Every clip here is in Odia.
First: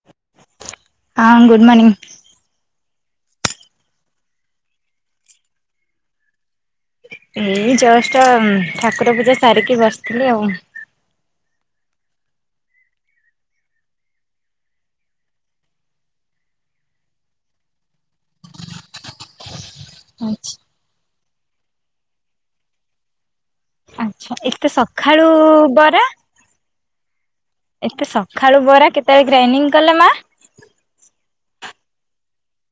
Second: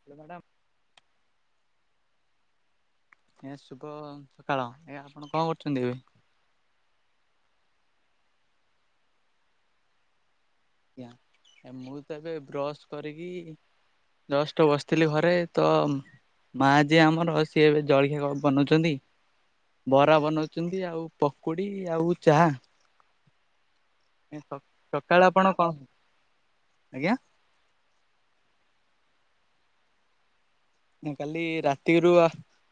Hello madam. ହଁ ଗୁଡ୍ ମର୍ନଂ। ଆଜ୍ଞା ଶୁଭ ସକାଳ, ଆଜ୍ଞା ଆପଣ କଣ କରୁଛନ୍ତି ଏବେ? ଏଇ ଜଷ୍ଟ ଠାକୁର ପୂଜା ସାରିକି ବସିଥିଲି ଆଉ। ଆଜ୍ଞା ଏ ମୁଁ ତ ଏବେ ବ୍ରସ୍ କରିକି ଜଷ୍ଟ ବସିଥିଲି ଘରେ ତ ମା ଜିଏ ଆମର ସିଏ ଏବେ ଜଳଖିଆ କଣ ବନାଉଛନ୍ତି। ବରା ଆଚ୍ଛା। ବନଉଛନ୍ତି ଆଉ ପକୁଡି ଆଉ ଚାହା। ଆଚ୍ଛା ଏତେ ସକାଳେ ସଖାଳୁ ଆପଣ କଣ ବରା? ଆଜ୍ଞା? ଏତେ ସକାଳୁ ବରା କେତେବେଳେ ଗ୍ରାଇଣ୍ଡିଙ୍ଗ କଲେ ମା? ମୁଁ କାଲି ରାତିରୁ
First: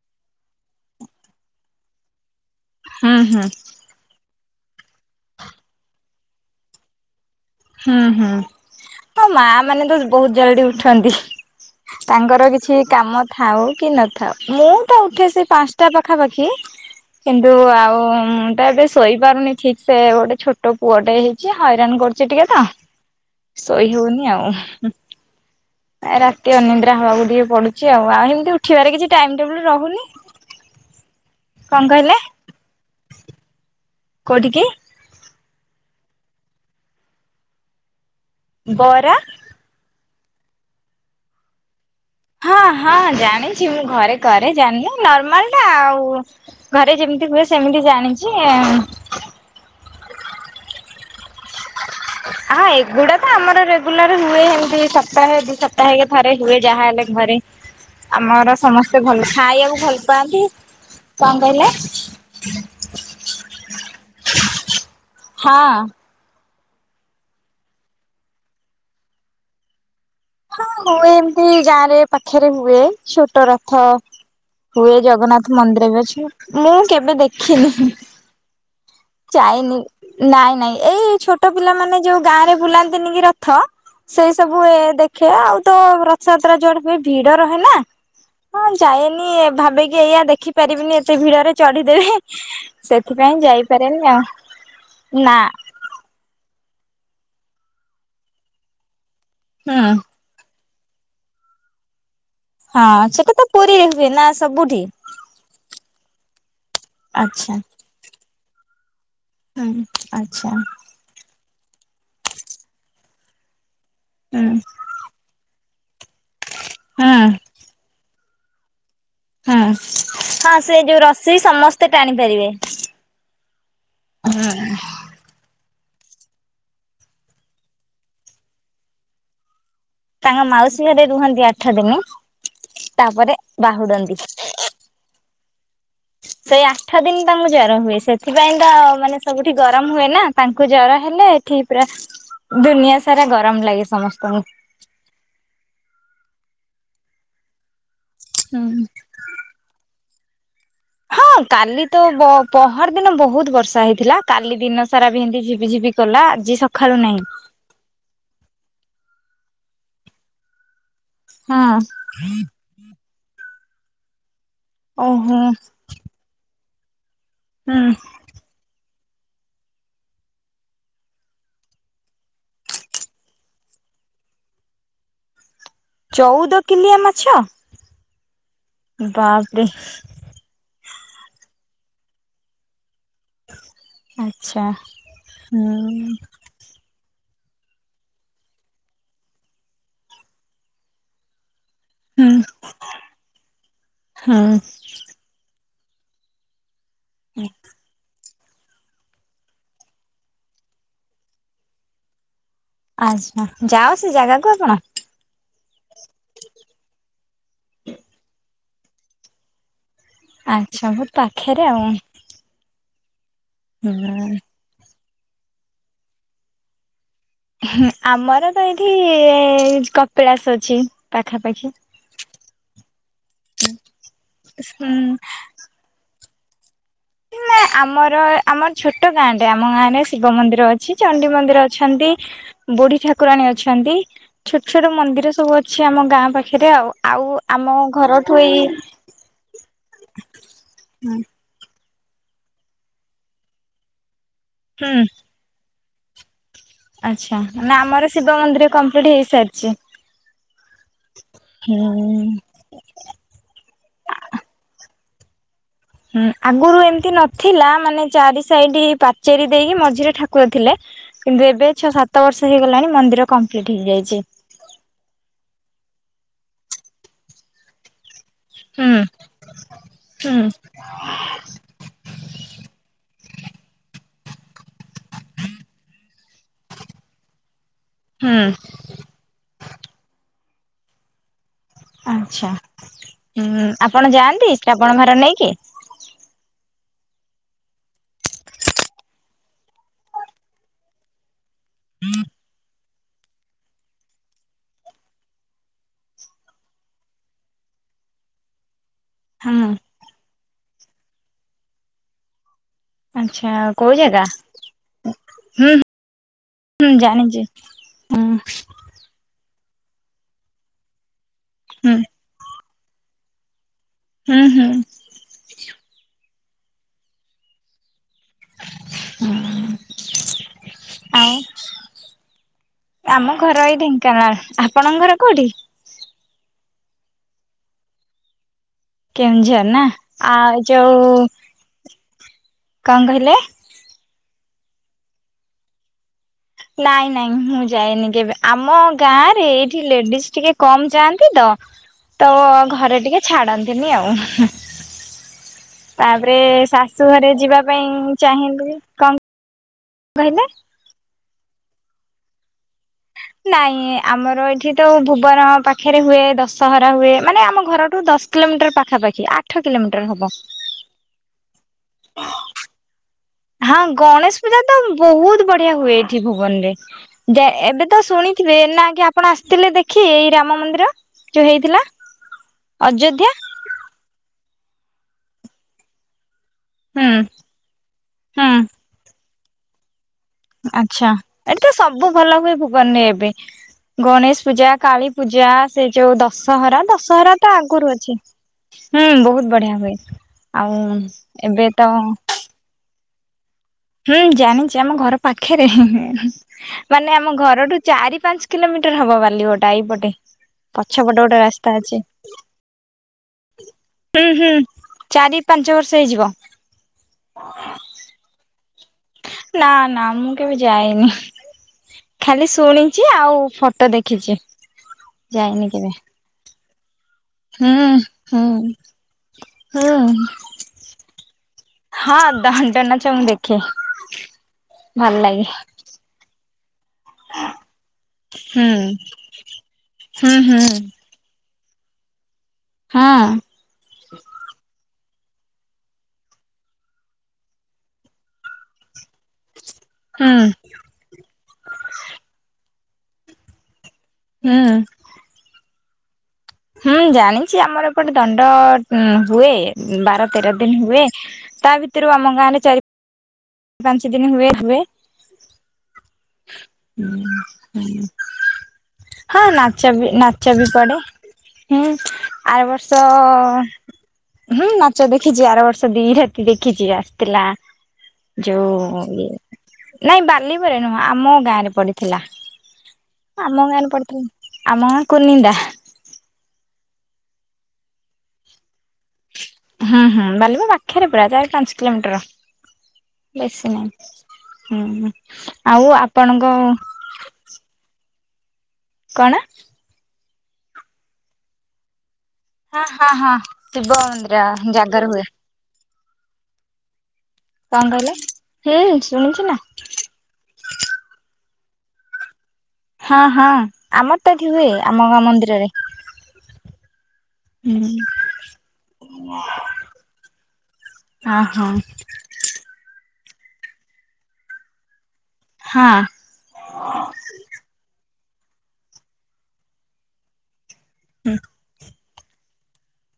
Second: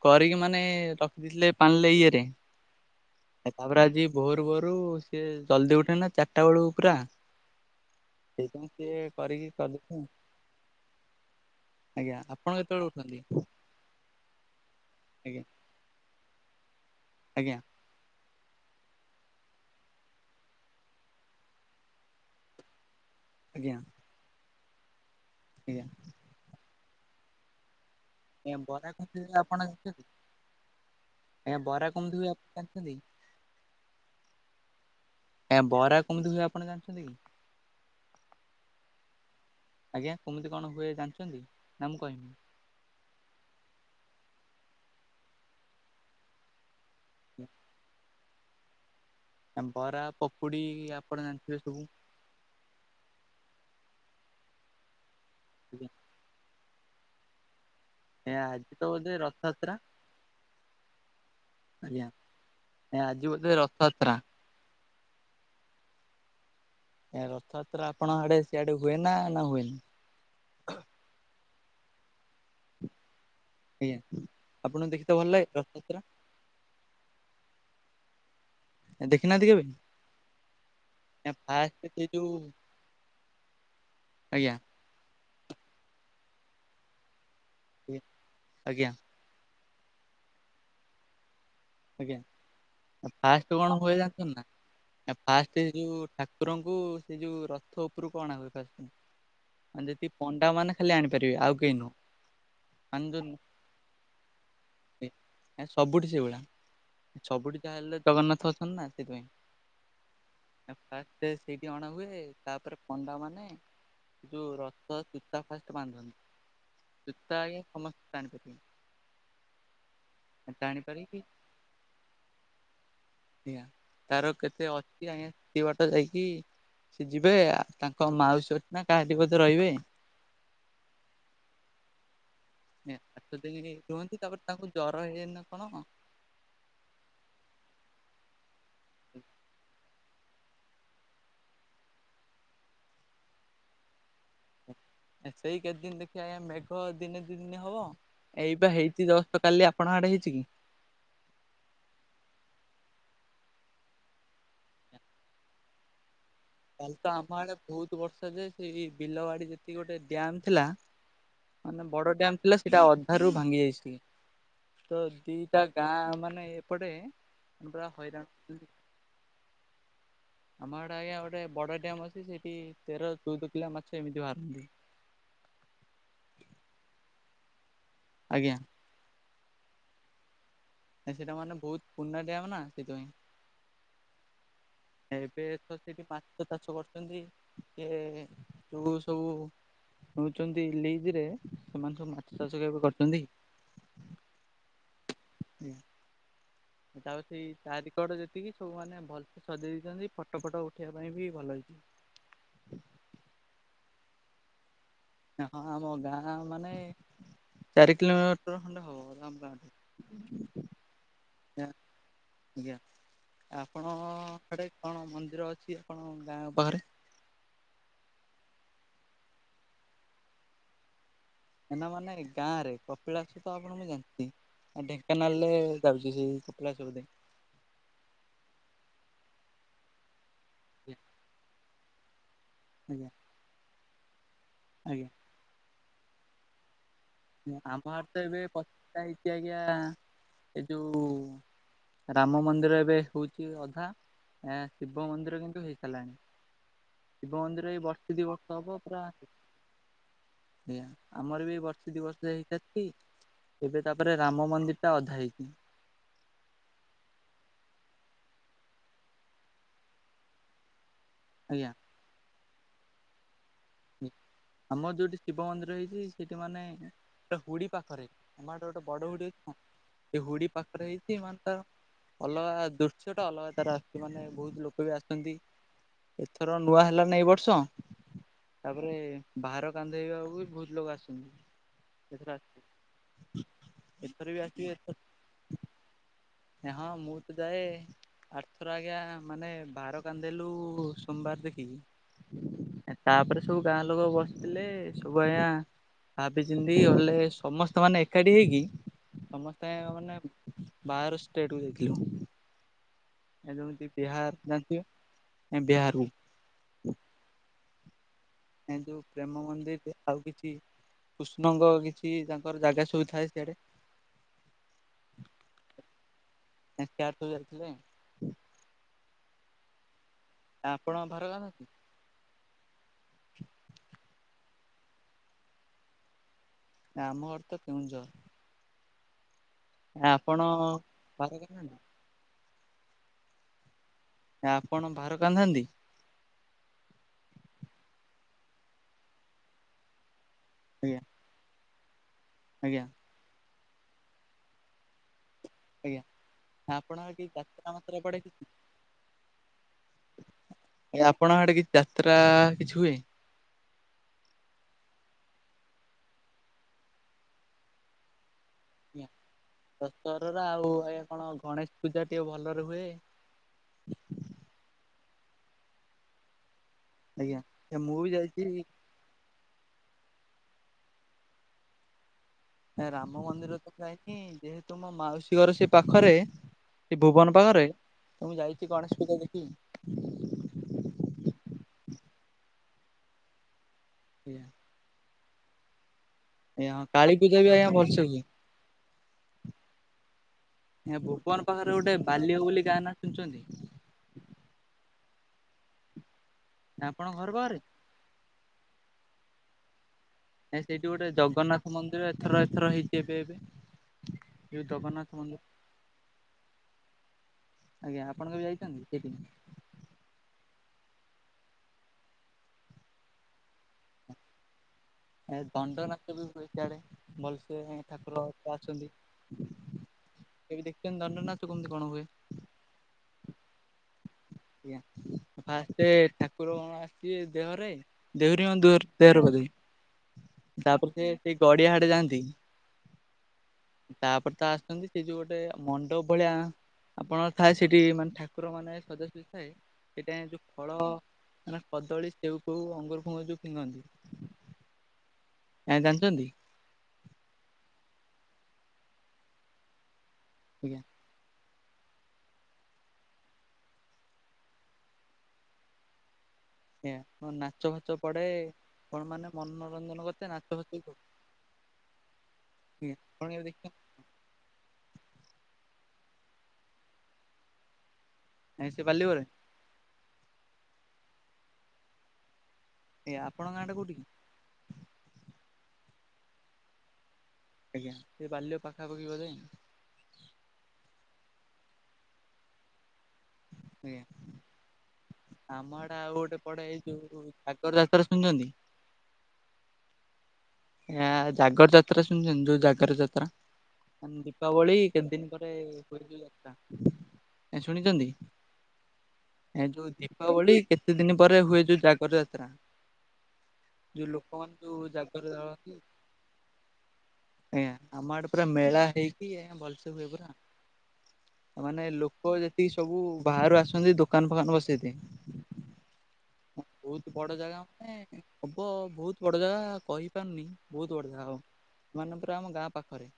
କରିକି ମାନେ ରଖିଦେଇଥିଲେ ପାଣିିରେ ଇଏରେ। ହୁଁ ହୁଁ। ତାପରେ ଆଜି ଭୋର ଭୋରୁ ସିଏ ଜଲ୍ଦି ଉଠେ ନା ଚାରିଟା ବେଳକୁ ପୁରା ହୁଁ ହୁଁ ସେଇଥିପାଇଁ ସିଏ ତ କରିକି ମା ମାନେ ତ କରିଦେଇଛି ବହୁତ ଜଲଦି ଉଠନ୍ତି। ଆଜ୍ଞା ତାଙ୍କର ଆପଣ କିଛି କେତେବେଳେ ଉଠ କାମ ଥାଉ କି ନଥାଉ ମୁଁ ତ ଉଠେ ସେ ଆଜ୍ଞା ପାଞ୍ଚଟା ପାଖାପାଖି। କିନ୍ତୁ ଆଜ୍ଞା ଆଉ ତା ମୁଁ ଏବେଶ ଶୋଇପାରୁନି ଠିକ ସେ ଗୋଟେ ଛୋଟ ପୁଅ ଟେ ହେଇଛି ହଇରାଣ କରୁଛି ଟିକେ ତ ଆଜ୍ଞା ଶୋଇ ହଉନି ଆଉ ଆଜ୍ଞା। ରାତି ଅନିଦ୍ରା ହବାକୁ ଟିକେ ପଡୁଛି ଆଉ ଆଉ ଏ ଏମିତି ବରା ଉଠିବାରେ କିଛି କେମିତି ହୁଏ ଟାଇମ ଟେବୁଲ ରହୁନି। ଆ କଣ ବରା କହିଲେ କେମିତି ହୁଏ ଆପଣଜାଣିଛନ୍ତି କି କୋଉଠିକି? ଆଜ୍ଞା ବରା କେମିତି ହୁଏ ଆପଣ ଜାଣିଛନ୍ତି କି? ବରା। ଆଜ୍ଞା କେମିତି କଣ ହୁଏ ଜାଣିଛନ୍ତି ନା ମୁଁ କହିବି। ହଁ ହଁ ଜାଣିଛି ମୁଁ ଘରେ କରେ ଜାଣିନି ନର୍ମାଲ ଟା ଆଉ। ଘରେ ଯେମିତି ହୁଏ ସେମିତି ଜାଣିଚି। ବରା ପକୁଡି ଆପଣ ଜାଣିଥିବେ ସବୁ। ହଁ ଏଗୁଡା ତ ଆମର ରେଗୁଲାର ହୁଏ ଏମିତି ସପ୍ତାହେ ଦି ଆଜ୍ଞା। ସପ୍ତାହ କେ ଘରେ ହୁଏ ଯାହା ହେଲେ ଘରେ ଆମର ଆଜି ତ ସମସ୍ତେ ବୋଧେ ଭଲ ରଥଯାତ୍ରା ଖାଇବାକୁ ଭଲ ପାଆନ୍ତି। କଣ କହିଲେ? ଆଜ୍ଞା ଆଜି ବୋଧେ ରଥଯାତ୍ରା। ହଁ। ଏ ରଥଯାତ୍ରା ଆପଣ ଆଡେ ସିଆଡେ ହୁଏ ନା ନା ହୁଏନି। ହଁ ହୁଏ ଏମିତି ଗାଁ ରେ ପାଖେରେ ହୁଏ ଛୋଟରା। ଥ ଆଜ୍ଞା? ଆପଣଙ୍କୁ ହୁଏ ଦେଖିତେ ଭଲ ଲାଗେ ଜଗନ୍ନାଥ ମନ୍ଦିର ରଥଯାତ୍ରା ବି ଅଛି ମୁଁ କେବେ ଦେଖିନି। ଦେଖିନାହାନ୍ତି କେବେ? ଚାଇନି ନାଇଁ ନାଇଁ ଏଇ ଛୋଟ ଫାଷ୍ଟ ପିଲାମାନୋନେ ସେ ଯୋଉ ଗାଁ ରେ ବୁଲାନ୍ତିନି କି ର ଥ ସେଏ ଆଜ୍ଞା ସବୁ ଏ ଦେଖେ ଆଉ ତ ରଥଯାତ୍ରା ଯୁଆଡେ ଏ ଭିଡ ରହେ ନା ହଁ ଆଜ୍ଞା ଯାଏନି ଭାବିକି ଏଇଆା ଦେଖିପାରିବିନି ଏତେ ଭିଡରେ। ଚଢିଦେବେ ଆଜ୍ଞା ସେଥିପାଇଁ ଫାଷ୍ଟ କଣ ହୁଏ ଯାଇପାରେନି ଜାଣିଛନ୍ତି ନା? ଆଉ ଫାଷ୍ଟ ନାଁ। ସେ ଯୋଉ ଠାକୁରଙ୍କୁ ସେ ଯୋଉ ରଥ ଉପୁରୁକୁ ଅନହୁଏ ଫାଷ୍ଟେ ଆଁ ହୁଁ ଯଦି ପଣ୍ଡା ମାନ ଖାଲି ଆଣିପାରିବେ ଆଉ କେହି ନୁହଁ। ହଁ ମାନେ ଯୋଉ ସେଟାତ ପୁରୀରେ ହୁଏ ନା ସବୁଠି? ନାଇଁ ସବୁଠି ସେଇଭଳିଆ ଆଚ୍ଛା। ସବୁଠି ଯାହା ହେଲେ ଜଗନ୍ନାଥ ଅଛନ୍ତି ନା ସେଥିପାଇଁ। ହୁଁ ଆଛା। ଫାଷ୍ଟେ ସେଇଠି ଅଣା ହୁଏ ତାପରେ ପଣ୍ଡା ମାନେ ହୁଁ ଯୋଉ ହୁଁ। ରଥ ଚୂତା ଫା ବାନ୍ଧନ୍ତି ହୁଁ ଚୁତା ଆଜ୍ଞା ସମସ୍ତେ ଟାଣିପାରିବେ। ହୁଁ ହଁ ସେ ଟାଣି ଯୋଉ ପାରିକି ରଷେଇ ସମସ୍ତେ ଟାଣି ପାରିବେ। ଆଜ୍ଞା ତାର ହୁଁ କେତେ ଅଛି ଆଜ୍ଞା କିଛି ବାଟ ଯାଇକି ସେ ଯିବେ ତାଙ୍କ ମାଉସୀ ଘରକୁ ନାଁ କାହା ଘଟି ବୋଧେ ରହିବେ। ତାଙ୍କ ମାଉସୀ ଘରେ ରୁହନ୍ତି ଆଠ ଦିନ ଆଠ ତାପରେ ଦିନ ରୁହନ୍ତି ବାହୁଡନ୍ତି। ତାପରେ ତାଙ୍କୁ ଜର ହେଇଯାଏ ନା କଣ? ସେଇ ଆଠ ଦିନ ତାଙ୍କୁ ଜର ହୁଏ ସେଥିପାଇଁ ତ ମାନେ ସବୁଠି ଗରମ ହୁଏ ନା ତାଙ୍କୁ ଜର ହେଲେ। ଠି ପୁରା ଦୁନିଆ ସାରା ଗରମ ଲାଗେ ସମସ୍ତଙ୍କୁ। ସେଇ କେତେ ଦିନ ଦେଖିବା ଆଜ୍ଞା ମେଘ ଦିନେ ଦି ଦିନେ ହବ। ଏଇ ବା ହୁଁ। ହେଇଛିି ଜଷ୍ଟ କାଲି ଆପଣଙ୍କ ଆଡେ ହେଇଛି କି? ହଁ କାଲି ତ ବ ପହର ଦିନ ବହୁତ ବର୍ଷା ହେଇଥିଲା କାଲି ଦିନ ସାରା ବି ହେନ୍ତି ଝିବି ଝିିବି କଲା ଆଜି ସେ କାଲି ତ ଆମ ଆଡେ ବହୁତ ବର୍ଷା ଯେ ସେଇ ବିଲବାଡି ଯେତିକି ଗୋଟେ ଡ୍ୟାମ ଥିଲା। ହଁ ମାନେ ବଡ ଡ୍ୟାମ ଥିଲା ସେଇଟା ଅଧା ରୁ ଭାଙ୍ଗି ଯାଇଚି ଟିକେ ତ ଓହୋ ଦିଟା ଗାଁ ମାନେ ଏପଟେେ ପୁରା ହୁଁ ହଇରାଣ। ଆମଆଡେ ଆଜ୍ଞା ଅ ଗୋଟେ ବଡ ଡ୍ୟାମ୍ ଅଛି ସେଇଠି ତେର ଚଉଦ କିଲିଆ ମାଛ ଏମିତି ବାହାରନ୍ତି। ଚଉଦ କିଲିଆ ମାଛ। ଆଜ୍ଞା। ବାପରେ। ଆ ସେଟା ମାନେ ବହୁତ ପୁରୁଣା ଡ୍ୟାମ୍ ନା ସେଥିପାଇଁ। ଆଚ୍ଛା। ଏବେ ତ ହୁଁ। ସେଠି ପାଞ୍ଚ ଚାଷ କରୁଚନ୍ତି କିଏ ଯୋଉ ସବୁ ଲୁଚନ୍ତି ଲିଜି ରେ ସେମାନେ ସବୁ ମାଛ ଚାଷ କେବେ କରୁଚନ୍ତି। ହଁ। ସେଟା ହେଉଛି ଚାରି କଡ ଯେତିକି ସବୁ ମାନ ଭଲସେ ସଜେଇ ଦେଇଚନ୍ତି ଫଟୋ ଫଟୋ ଉଠେଇବା ପାଇଁ ବି ଭଲ ହେଇଚି। ଆଛା ଯାଅ ସେ ଜାଗାକୁ ଆପଣ? ହଁ ଆମ ଗାଁ ମାନେ ଚାରି କିଲୋମିଟର ଖଣ୍ଡେ ହବ ଆମ ଗାଁଠୁ। ଆଚ୍ଛା ବୋହୁତ ପାଖେରେ ଆଉ। ଆଜ୍ଞା ଆପଣ ହୁଁ ଆଡ଼େ କଣ ମନ୍ଦିର ଅଛି ଆପଣ ଗାଁ ପାଖେରେ। ଆମର ତ ଏଇଠି କପିଳାସ ଅଛି। ପାଖାପାଖି ଏନା ମାନେ ଗାଁ ରେ କପିଳାସ ତ ଆପଣଙ୍କୁ ଜାଣିନ୍ତି ଢେଙ୍କାନାଳ ରେ ଦାଉଛି ସେ କପିଲାସବୋଧେ। ନା ଆମର ଆମର ଛୋଟ ଗାଁଟରେ ଆମ ଗାଁରେ ଶିବ ମନ୍ଦିର ଆଜ୍ଞା ଅଛି ଚଡି ମନ୍ଦିର ଅଛନ୍ତି ବୁଢୀ ଆଜ୍ଞା। ଠାକୁରାଣୀ ଅଛନ୍ତି। ଛୋଟ ଛୋଟ ଆଜ୍ଞା ମନ୍ଦିର ସବୁ ଅଛି ଆମ ଗାଁ ପାଖରେ ଆଉ। ଆମ ଆମର ତ ଘରଠୁ ଏବେ ଏଇ ବସ। ହେଇଛି ଆଜ୍ଞା ଏ ଯୋଉ ରାମ ମନ୍ଦିର ଏବେ ହଉଛି ଅଧା ଏ ହୁଁ ଶିବ ମନ୍ଦିର କିନ୍ତୁ ହେଇସାରିଲାଣି। ଆଚ୍ଛା ଶିବ ମନ୍ଦିର ନା ଏଇ ଆମର ବର୍ଷ ଦି ଶିବ ବର୍ଷ ମନ୍ଦିର ହବ ପୁରା କମ୍ପ୍ଲିଟ ହେଇସାରିଛି। ଆଜ୍ଞା ଆମର ବି ବର୍ଷ ହୁଁ ଦିବର୍ଷ ହେଇଥାି ଏବେ ତାପରେ ରାମ ମନ୍ଦିର ଟା ଅଧା ହେଇଛି। ହୁଁ ଆଗରୁ ଏମିତି ନଥିଲା ମାନେ ଚାରି ସାଇଡ ପାଚେରୀ ଦେଇକି ମଝିରେ ଠାକୁର ଥିଲେ କିନ୍ତୁ ଆଜ୍ଞା ଏବେ ଛଅ ସାତ ବର୍ଷ ହେଇଗଲାଣି ମନ୍ଦିର କମ୍ପ୍ଲିଟ୍ ହେଇଯାଇଛି। ଆମର ଯୋଉଠି ଶିବ ମନ୍ଦିର ହେଇଛି ସେଇଠି ମାନେ ଗୋଟ ଗୋଡ଼ି ପାଖରେ ଆମଟ ଗୋଟେ ହୁଁ ବଡ ହୁଡି ଅଛି ସେ ହୁଁ ହୁଡି ପାଖରେ ହେଇଛି ମାନେ ତ ଅଲଗା ଦୃଶ୍ୟ ଟା ଅଲଗା ତାର ଆସୁଛି ମାନେ ବହୁତ ଲୋକ ବି ଆସ ଏଥର ନୂଆ ହେଲା ନ ଏ ବର୍ଷ ହଁ। ତାପରେ ଭାର କାନ୍ଧେଇଇବାକୁ ବି ବହୁତ ଲୋକ ଆସଛନ୍ତି। ଆଛା ହଁ ଆପଣ ଏଥର ବି ଯାଆନ୍ତି ଆସିବେ ଶ୍ରାବଣ ଭାର ନେଇକି? ହଁ ମୁଁ ତ ଯାଏ ଆଠଥର ଆଜ୍ଞା ମାନେ ଭାର କାନ୍ଧେଇଲୁ ସୋମବାର ଦେଖିକି ତାପରେ ସବୁ ଗାଁ ଲୋକ ବସିଥିଲେ ସବୁ ଆଜ୍ଞା ଭାବିଚିନ୍ତି ହେଲେ ସମସ୍ତେ ମାନେ ଏକାଠି ହେଇକି ହୁଁ ସମସ୍ତେ ମାନେ ବାହାର ଷ୍ଟେଟ କୁ ଯାଇଥିଲୁ। ଆଛା ଯେମିତି କୋଉ ଜାଗା ବିହାର ଜାଣିଥିବେ ହୁଁ ବିହାରକୁ ହୁଁ ଜାଣିଛି ହୁଁ କିନ୍ତୁ ପ୍ରେମ ମନ୍ଦିର ଆଉ କିଛି କୃଷ୍ଣଙ୍କ ହୁଁ କିଛି ତାଙ୍କର ଜାଗା ସବୁ ଥାଏ ସଆଡେ ହୁଁ ହୁଁ। ସୁ [unintelligible] ଯାଇଥିଲେେ ହୁଁ। ଆପଣ [unintelligible] ଆମ ଘର ଏଇ ଢେଙ୍କାନାଳ ଆପଣଙ୍କ ଘର କୋଉଠି? ନା ଆମ ଘର ତ କେଉୁଝର। କେଉଁଝର ନା ଆପଣ ଆଉ ଯୋଉ ଭାର କାନ୍ଧନ୍ତି କଣ କହିଲେ? ଆପଣ ଭାର କାନ୍ଧାନ୍ତି? ନାଇଁ ନାଇଁ ମୁଁ ଯାଏନି କେବେ ଆମ ଗାଁ ରେ ଏଇଠି ଲେଡିଜ ଟିକେ କମ ଆଜ୍ଞା ଯାଆନ୍ତି ତ ତ ଆଜ୍ଞା ଘରେ ଟିକେ ଛାଡନ୍ତିନି ଆଉ। ଆଜ୍ଞା ତାପରେ ଶାଶୁ ଆପଣଙ୍କ କି ଘରେ ଯିବା ଯାତ୍ରା ମାତ୍ରା ପାଇଁ ପଡେ କିଛି? ଚାହିଁବ କଣ କହିଲେ ଆ ଆପଣଙ୍କ ଆଡ଼େ କିଛି ଯାତ୍ରା କିଛି ହୁଏ। ନାଇଁ ଆମର ଏଇଠି ତ ଭୁବନ ପାଖରେ ହୁଏ ଦଶହରା ହୁଏ ମାନେ ଆମ ଘରଠୁ ଦଶ କିଲୋମିଟର ଆଜ୍ଞା ପାଖାପାଖି ଆଠ କିଲୋମିଟର ହବ। ଦଶହରା ଆଉ ଏ କଣ ଗଣେଶ ପୂଜା ଟିକେ ଭଲରେ ହୁଏ ହଁ ଗଣେଶ ପୂଜା ତ ବହୁତ ବଢିଆ ହୁଏ ଏଠି ଭୁବନ ଆଜ୍ଞା। ରେ। ଏ ଏବେ ମୁଁ ତ ବି ଯାଇଛି ଶୁଣିଥିବେ ନା ଆ ଆପଣ ଆସିଥିଲେ ଦେଖି ଏଇ ରାମ ମନ୍ଦିର ଯୋଉ ହେଇଥିଲା? ରାମ ଅଯୋଧ୍ୟା ମନ୍ଦିର ତ ଯାଇକି ଯେହେତୁ ମୋ ମାଉସୀ ଘର ସେ ପାଖରେ ସେ ହୁଁ ଭୁବନ ପାଖରେ, ମୁଁ ହୁଁ ଯାଇଛି ଗଣେଶ ପୂଜା ଦେଖି ଆଛା ଏଠି ତ ସବୁ ଭଲ ହୁଏ ଭୁବନରେ ଏବେ, ଗଣେଶ ଆଜ୍ଞା ପୂଜା, କାଳୀ ପୁ ପୂଜା ସେଇ ଯୋଉ ଆଜ୍ଞା, ଦଶହରା, ହଁ କାଳୀ ଦଶହରା ପୂଜା ବି ତ ଆଜ୍ଞା ଆଗରୁ ଭଲସେ ଅଛି। ହୁଏ। ହୁଁ ବହୁତ ବଢିଆ ହୁଏ, ଆଜ୍ଞା ଆଉ ଭୁବନ ଏବେ ପାଖରେ ତ ଗୋଟେ ବାଲିଓ ବୋଲି ଗାଁ ନା ଶୁଣିଛନ୍ତି? ହୁଁ ଜାଣିଛି ଆମ ଘର ପାଖରେ, ମାନେ ଆପଣଙ୍କ ଘର ଆମ ପାଖରେ? ଘରଠୁ ଚାରି ପାଞ୍ଚ କିଲୋମିଟର ହବ ବାଲିଗୋଟା ଏଇପଟେ। ନା ସେଇଠି ଗୋଟେ ପଛପଟେ ରାସ୍ତା ଜଗନ୍ନାଥ ଅଛି ମନ୍ଦିର, ଏଥର-ଏଥର ହେଇଛି ଏବେ-ଏବେ। ହୁଁ ହୁଁ ଚାରି ପାଞ୍ଚ ବର୍ଷ ହେଇଯିବ। ଆଜ୍ଞା ଆପଣ କେବେ ଯାଇଛନ୍ତି ସେଠି? ନା ନା ମୁଁ କେବେ ଯାଏନି। ଖାଲି ଶୁଣିଛି ଆଉ ଫଟୋ ଦେଖିଛି। ଏ ଯାଇନି ଦଣ୍ଡ କେବେ ନାଚ ବି ହୁଏ ସିଆଡେ [unintelligible] ହୁଁ। ଠାକୁର ହୁଁ ଅଛନ୍ତି। ହୁଁ କେବେ ଦେଖିଛନ୍ତି ଦଣ୍ଡ ନାଚ କେମିତି କଣ ହୁଏ? ହଁ ଦଣ୍ଡ ନାଚ ମୁଁ ଦେଖେ ଆଜ୍ଞା ଭଲ ଲାଗେ ଫାଷ୍ଟ ରେ ଠାକୁର କଣ ଆସିବେ ଦେହରେ ହୁଁ [unintelligible] [unintelligible] ହୁଁ ହୁଁ ତାପରେ ସେ ସେ ଗଡିଆ ଆଡେ ଯାଆନ୍ତି। ହଁ ତାପରେ ତା ଆସୁଛନ୍ତି ସେ ଯୋଉ ଗୋଟେ ମଣ୍ଡପ ଭଳିଆ ଆପଣ ଥାଏ ସେଠି, ମାନେ ଠାକୁର ମାନେ ସଜାସଜ ଥାଏ। ସେଟା ଯୋଉ ହୁଁ ଫଳ, ମାନେ କଦଳୀ, ସେଉ ଫେଉ ଅଙ୍ଗୁର ଫଙ୍ଗୁର ଯୋଉ ଫିଗନ୍ତି। ନା। ଆଁ ଜାଣିଛନ୍ତି? ହୁଁ ଜାଣିଛି ଆମର ଏପଟେ ଦଣ୍ଡ ହୁଏ। ବାର ତେର ଆଜ୍ଞା ଦିନ ହୁଏ, ତା ଭିତରୁ ଆମ ଗାଁରେ ଚାରି ପାଞ୍ଚ ଦିନ ହୁଏ ହୁଏ। ଆଜ୍ଞା ନାଚ ଫାଚ ପଡେ କଣ ମାନେ ହଁ ନାଚଚା ମନୋରଞ୍ଜନ ବି କରିଥାଏ ନାଚ ଫାଚ ବିି ବି ପଡେ। ହୁଁ ଆର ଆଜ୍ଞା ବର୍ଷ ଆପଣ କେବେ ଦେଖିଛନ୍ତି? ହୁଁ ନାଚ ଦେଖିଛି, ଆର ବର୍ଷ ଦି ରାତି ଦେଖିଛି ଆସିଥିଲା। ନାଇଁ ଯୋଉ ସେ ବାଲିିବରେ ନାଇଁ ବ [unintelligible] ନୁହଁ ଆମ ଗାଁ ରେ ପଡିଥିଲା। ଆଜ୍ଞା ଆପଣଙ୍କ ଆମ ଗାଁଟା ଗାଁ କୋଉଠି କି? ପଡିଥିଲା, ଆମ ଗାଁ କୁର୍ନିନ୍ଦା। ଆଜ୍ଞା ସେ ବାଲୁଗାଁ ପାଖାପାଖି ବୋଧେ। ହୁଁ ହୁଁ ବାଳୁଙ୍ଗା ପାଖରେ ପୁରା, ପ୍ରାୟ ପାଞ୍ଚ କିଲୋମିଟର। ବେଶୀ ଆଜ୍ଞା ନହିଁ, ହୁଁ ଆମ ଆଉ ଆପଣଙ୍କ କୋଉ ରାସ୍ତାରେ ଶୁଣିୁନାହାନ୍ତି? କଣ? ଏ ଜାଗର ଯାତ୍ରା ଶୁଣିଛନ୍ତି ଜୋ ହଁ ଜାଗରେ ହଁ ଯାତ୍ରା, ହଁ ଶିବ ମନ୍ଦିର ଦୀପାବଳି କେତେ ଜାଗର ହୁଏ ଦିନ ପରେ ହୁଏ ଜୋ ଯାତ୍ରା। ଏ କଣ ଶୁଣିଛନ୍ତି କହିଲେ? ହୁଁ ଶୁଣିଛୁ ନା ଏ ଯୋଉ ତି ଦୀପାବଳି କେତେ ଦିନ ପରେ ହୁଏ ଯୋଉ ଜାଗର ଯାତ୍ରା। ହଁ ହଁ ଯୋଉ ଆମର ତ ଏଠି ଲୋକମାନେ ହୁଏ ଯୋଉ ଆମ ଗାଁ ଜାଗର ମନ୍ଦିରରେ। ଜାଳନ୍ତି ଆଜ୍ଞା ହୁଁ ଆମ ଆଡେ ପୁରା ମେଳା ହେଇକି, ଆ ଭଲସେ ହୁଏ ପୁରା ଅ ହଁ ମାନେ ଲୋ ପ ଯେତିକି ସବୁ ବାହାରୁ ଆସନ୍ତି ଦୋକାନ ଫୋକାନ ବସେଇତେ ହଁ ହଁ ବହୁତ ବଡ ଜାଗା ମାନେ, ହବ ବହୁତ ବଡ ଜାଗା କହିପାରୁନି। ବହୁତ ବଢିଆ ହବ ମନେ ପୁରା ଆମ ଗାଁ ପାଖରେ।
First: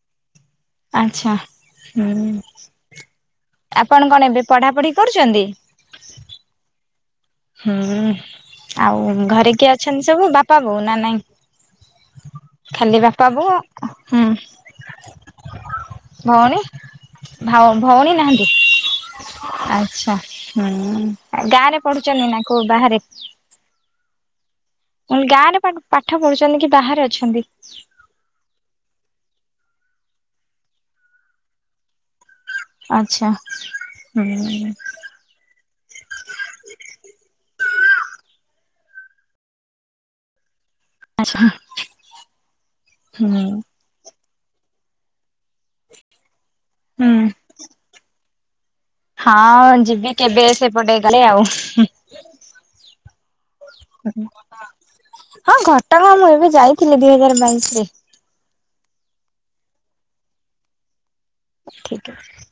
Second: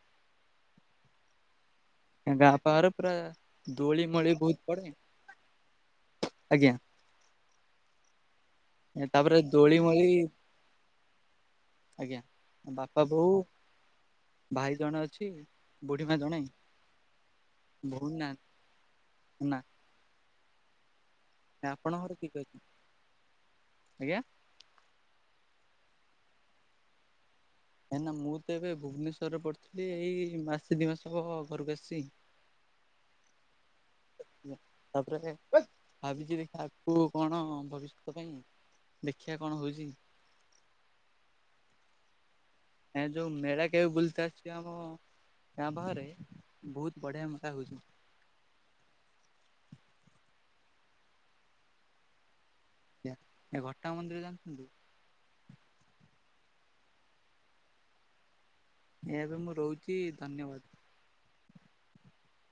ଆଚ୍ଛା ହୁଁ ଗାଁ ପାଖରେ ପୁରା ଦୋଳି ଆପଣ କଣ ମୋଳି ଏବେ ବହୁତ ପଢାପଢି ପଡେ କରୁଛନ୍ତି? ଆଜ୍ଞା ହୁଁ ଆଉ ତାପରେ ଘରେ କିଏ ଦୋଳି ଅଛନ୍ତି ମୋଳି ସବୁ, ବାପା ବୋଉ ନା ନାଇଁ? ଆଜ୍ଞା ବାପା ବୋଉ ହୁଁ ଭାଇ ଜଣେ ଅଛି। ବୁଢୀ ମା ଜଣେ ଭ ଭଉଣୀ ନାହାନ୍ତି? ନା। ଛ ହୁଁ ଗାଁ ରେ ଆପଣଙ୍କର ପଢୁଛନ୍ତି କିଏ ନା କିଏ କୋଉ ଅଛନ୍ତି ବାହାରେ? ଆଜ୍ଞା। ଗାଁ ରେ ପାଠ ପଢୁଛନ୍ତି କି ବାହାରେ ଅଛନ୍ତି? କାହିକି ନା ମୁଁ ତ ଏବେ ଭୁବନେଶ୍ୱରରେ ପଢଥିଲି ଏଇ ମାସେ ଦୁଇ ମାସହବ ଘରକୁ ଆସିଚି। ଆଚ୍ଛା। ହୁଁ। ତାପରେ ଭାବିଛି ଦେଖିବା ଆକୁ କଣ ଭବିଷ୍ୟତ ପାଇଁ ଦେଖିବା କଣ ହଉଛି। ଆଛା ଏ ଯୋଉ ମେଳା କେବେ ବୁଲିତେ ଆସିବ ଆମ ଗାଁ ପାଖରେ ବହୁତ ହୁଁ ବଢିଆ ସେ ହେଉଛି। ହଁ ଯିବି କେବେ ସେପଟେ କାଳେ ଆଉ। ଏ ଘଟଗାଁ ମନ୍ଦିର ଜାଣିଛନ୍ତି? ହଁ ଘଟଗାଁ ମୁଁ ଏବେ ଯାଇଥିଲି ଦିଇ ହଜାର ବାଇଶିରେ ଏବେ ମୁଁ ରହୁଛି ଧନ୍ୟବାଦ। ଠିକ୍ ଠାକ୍।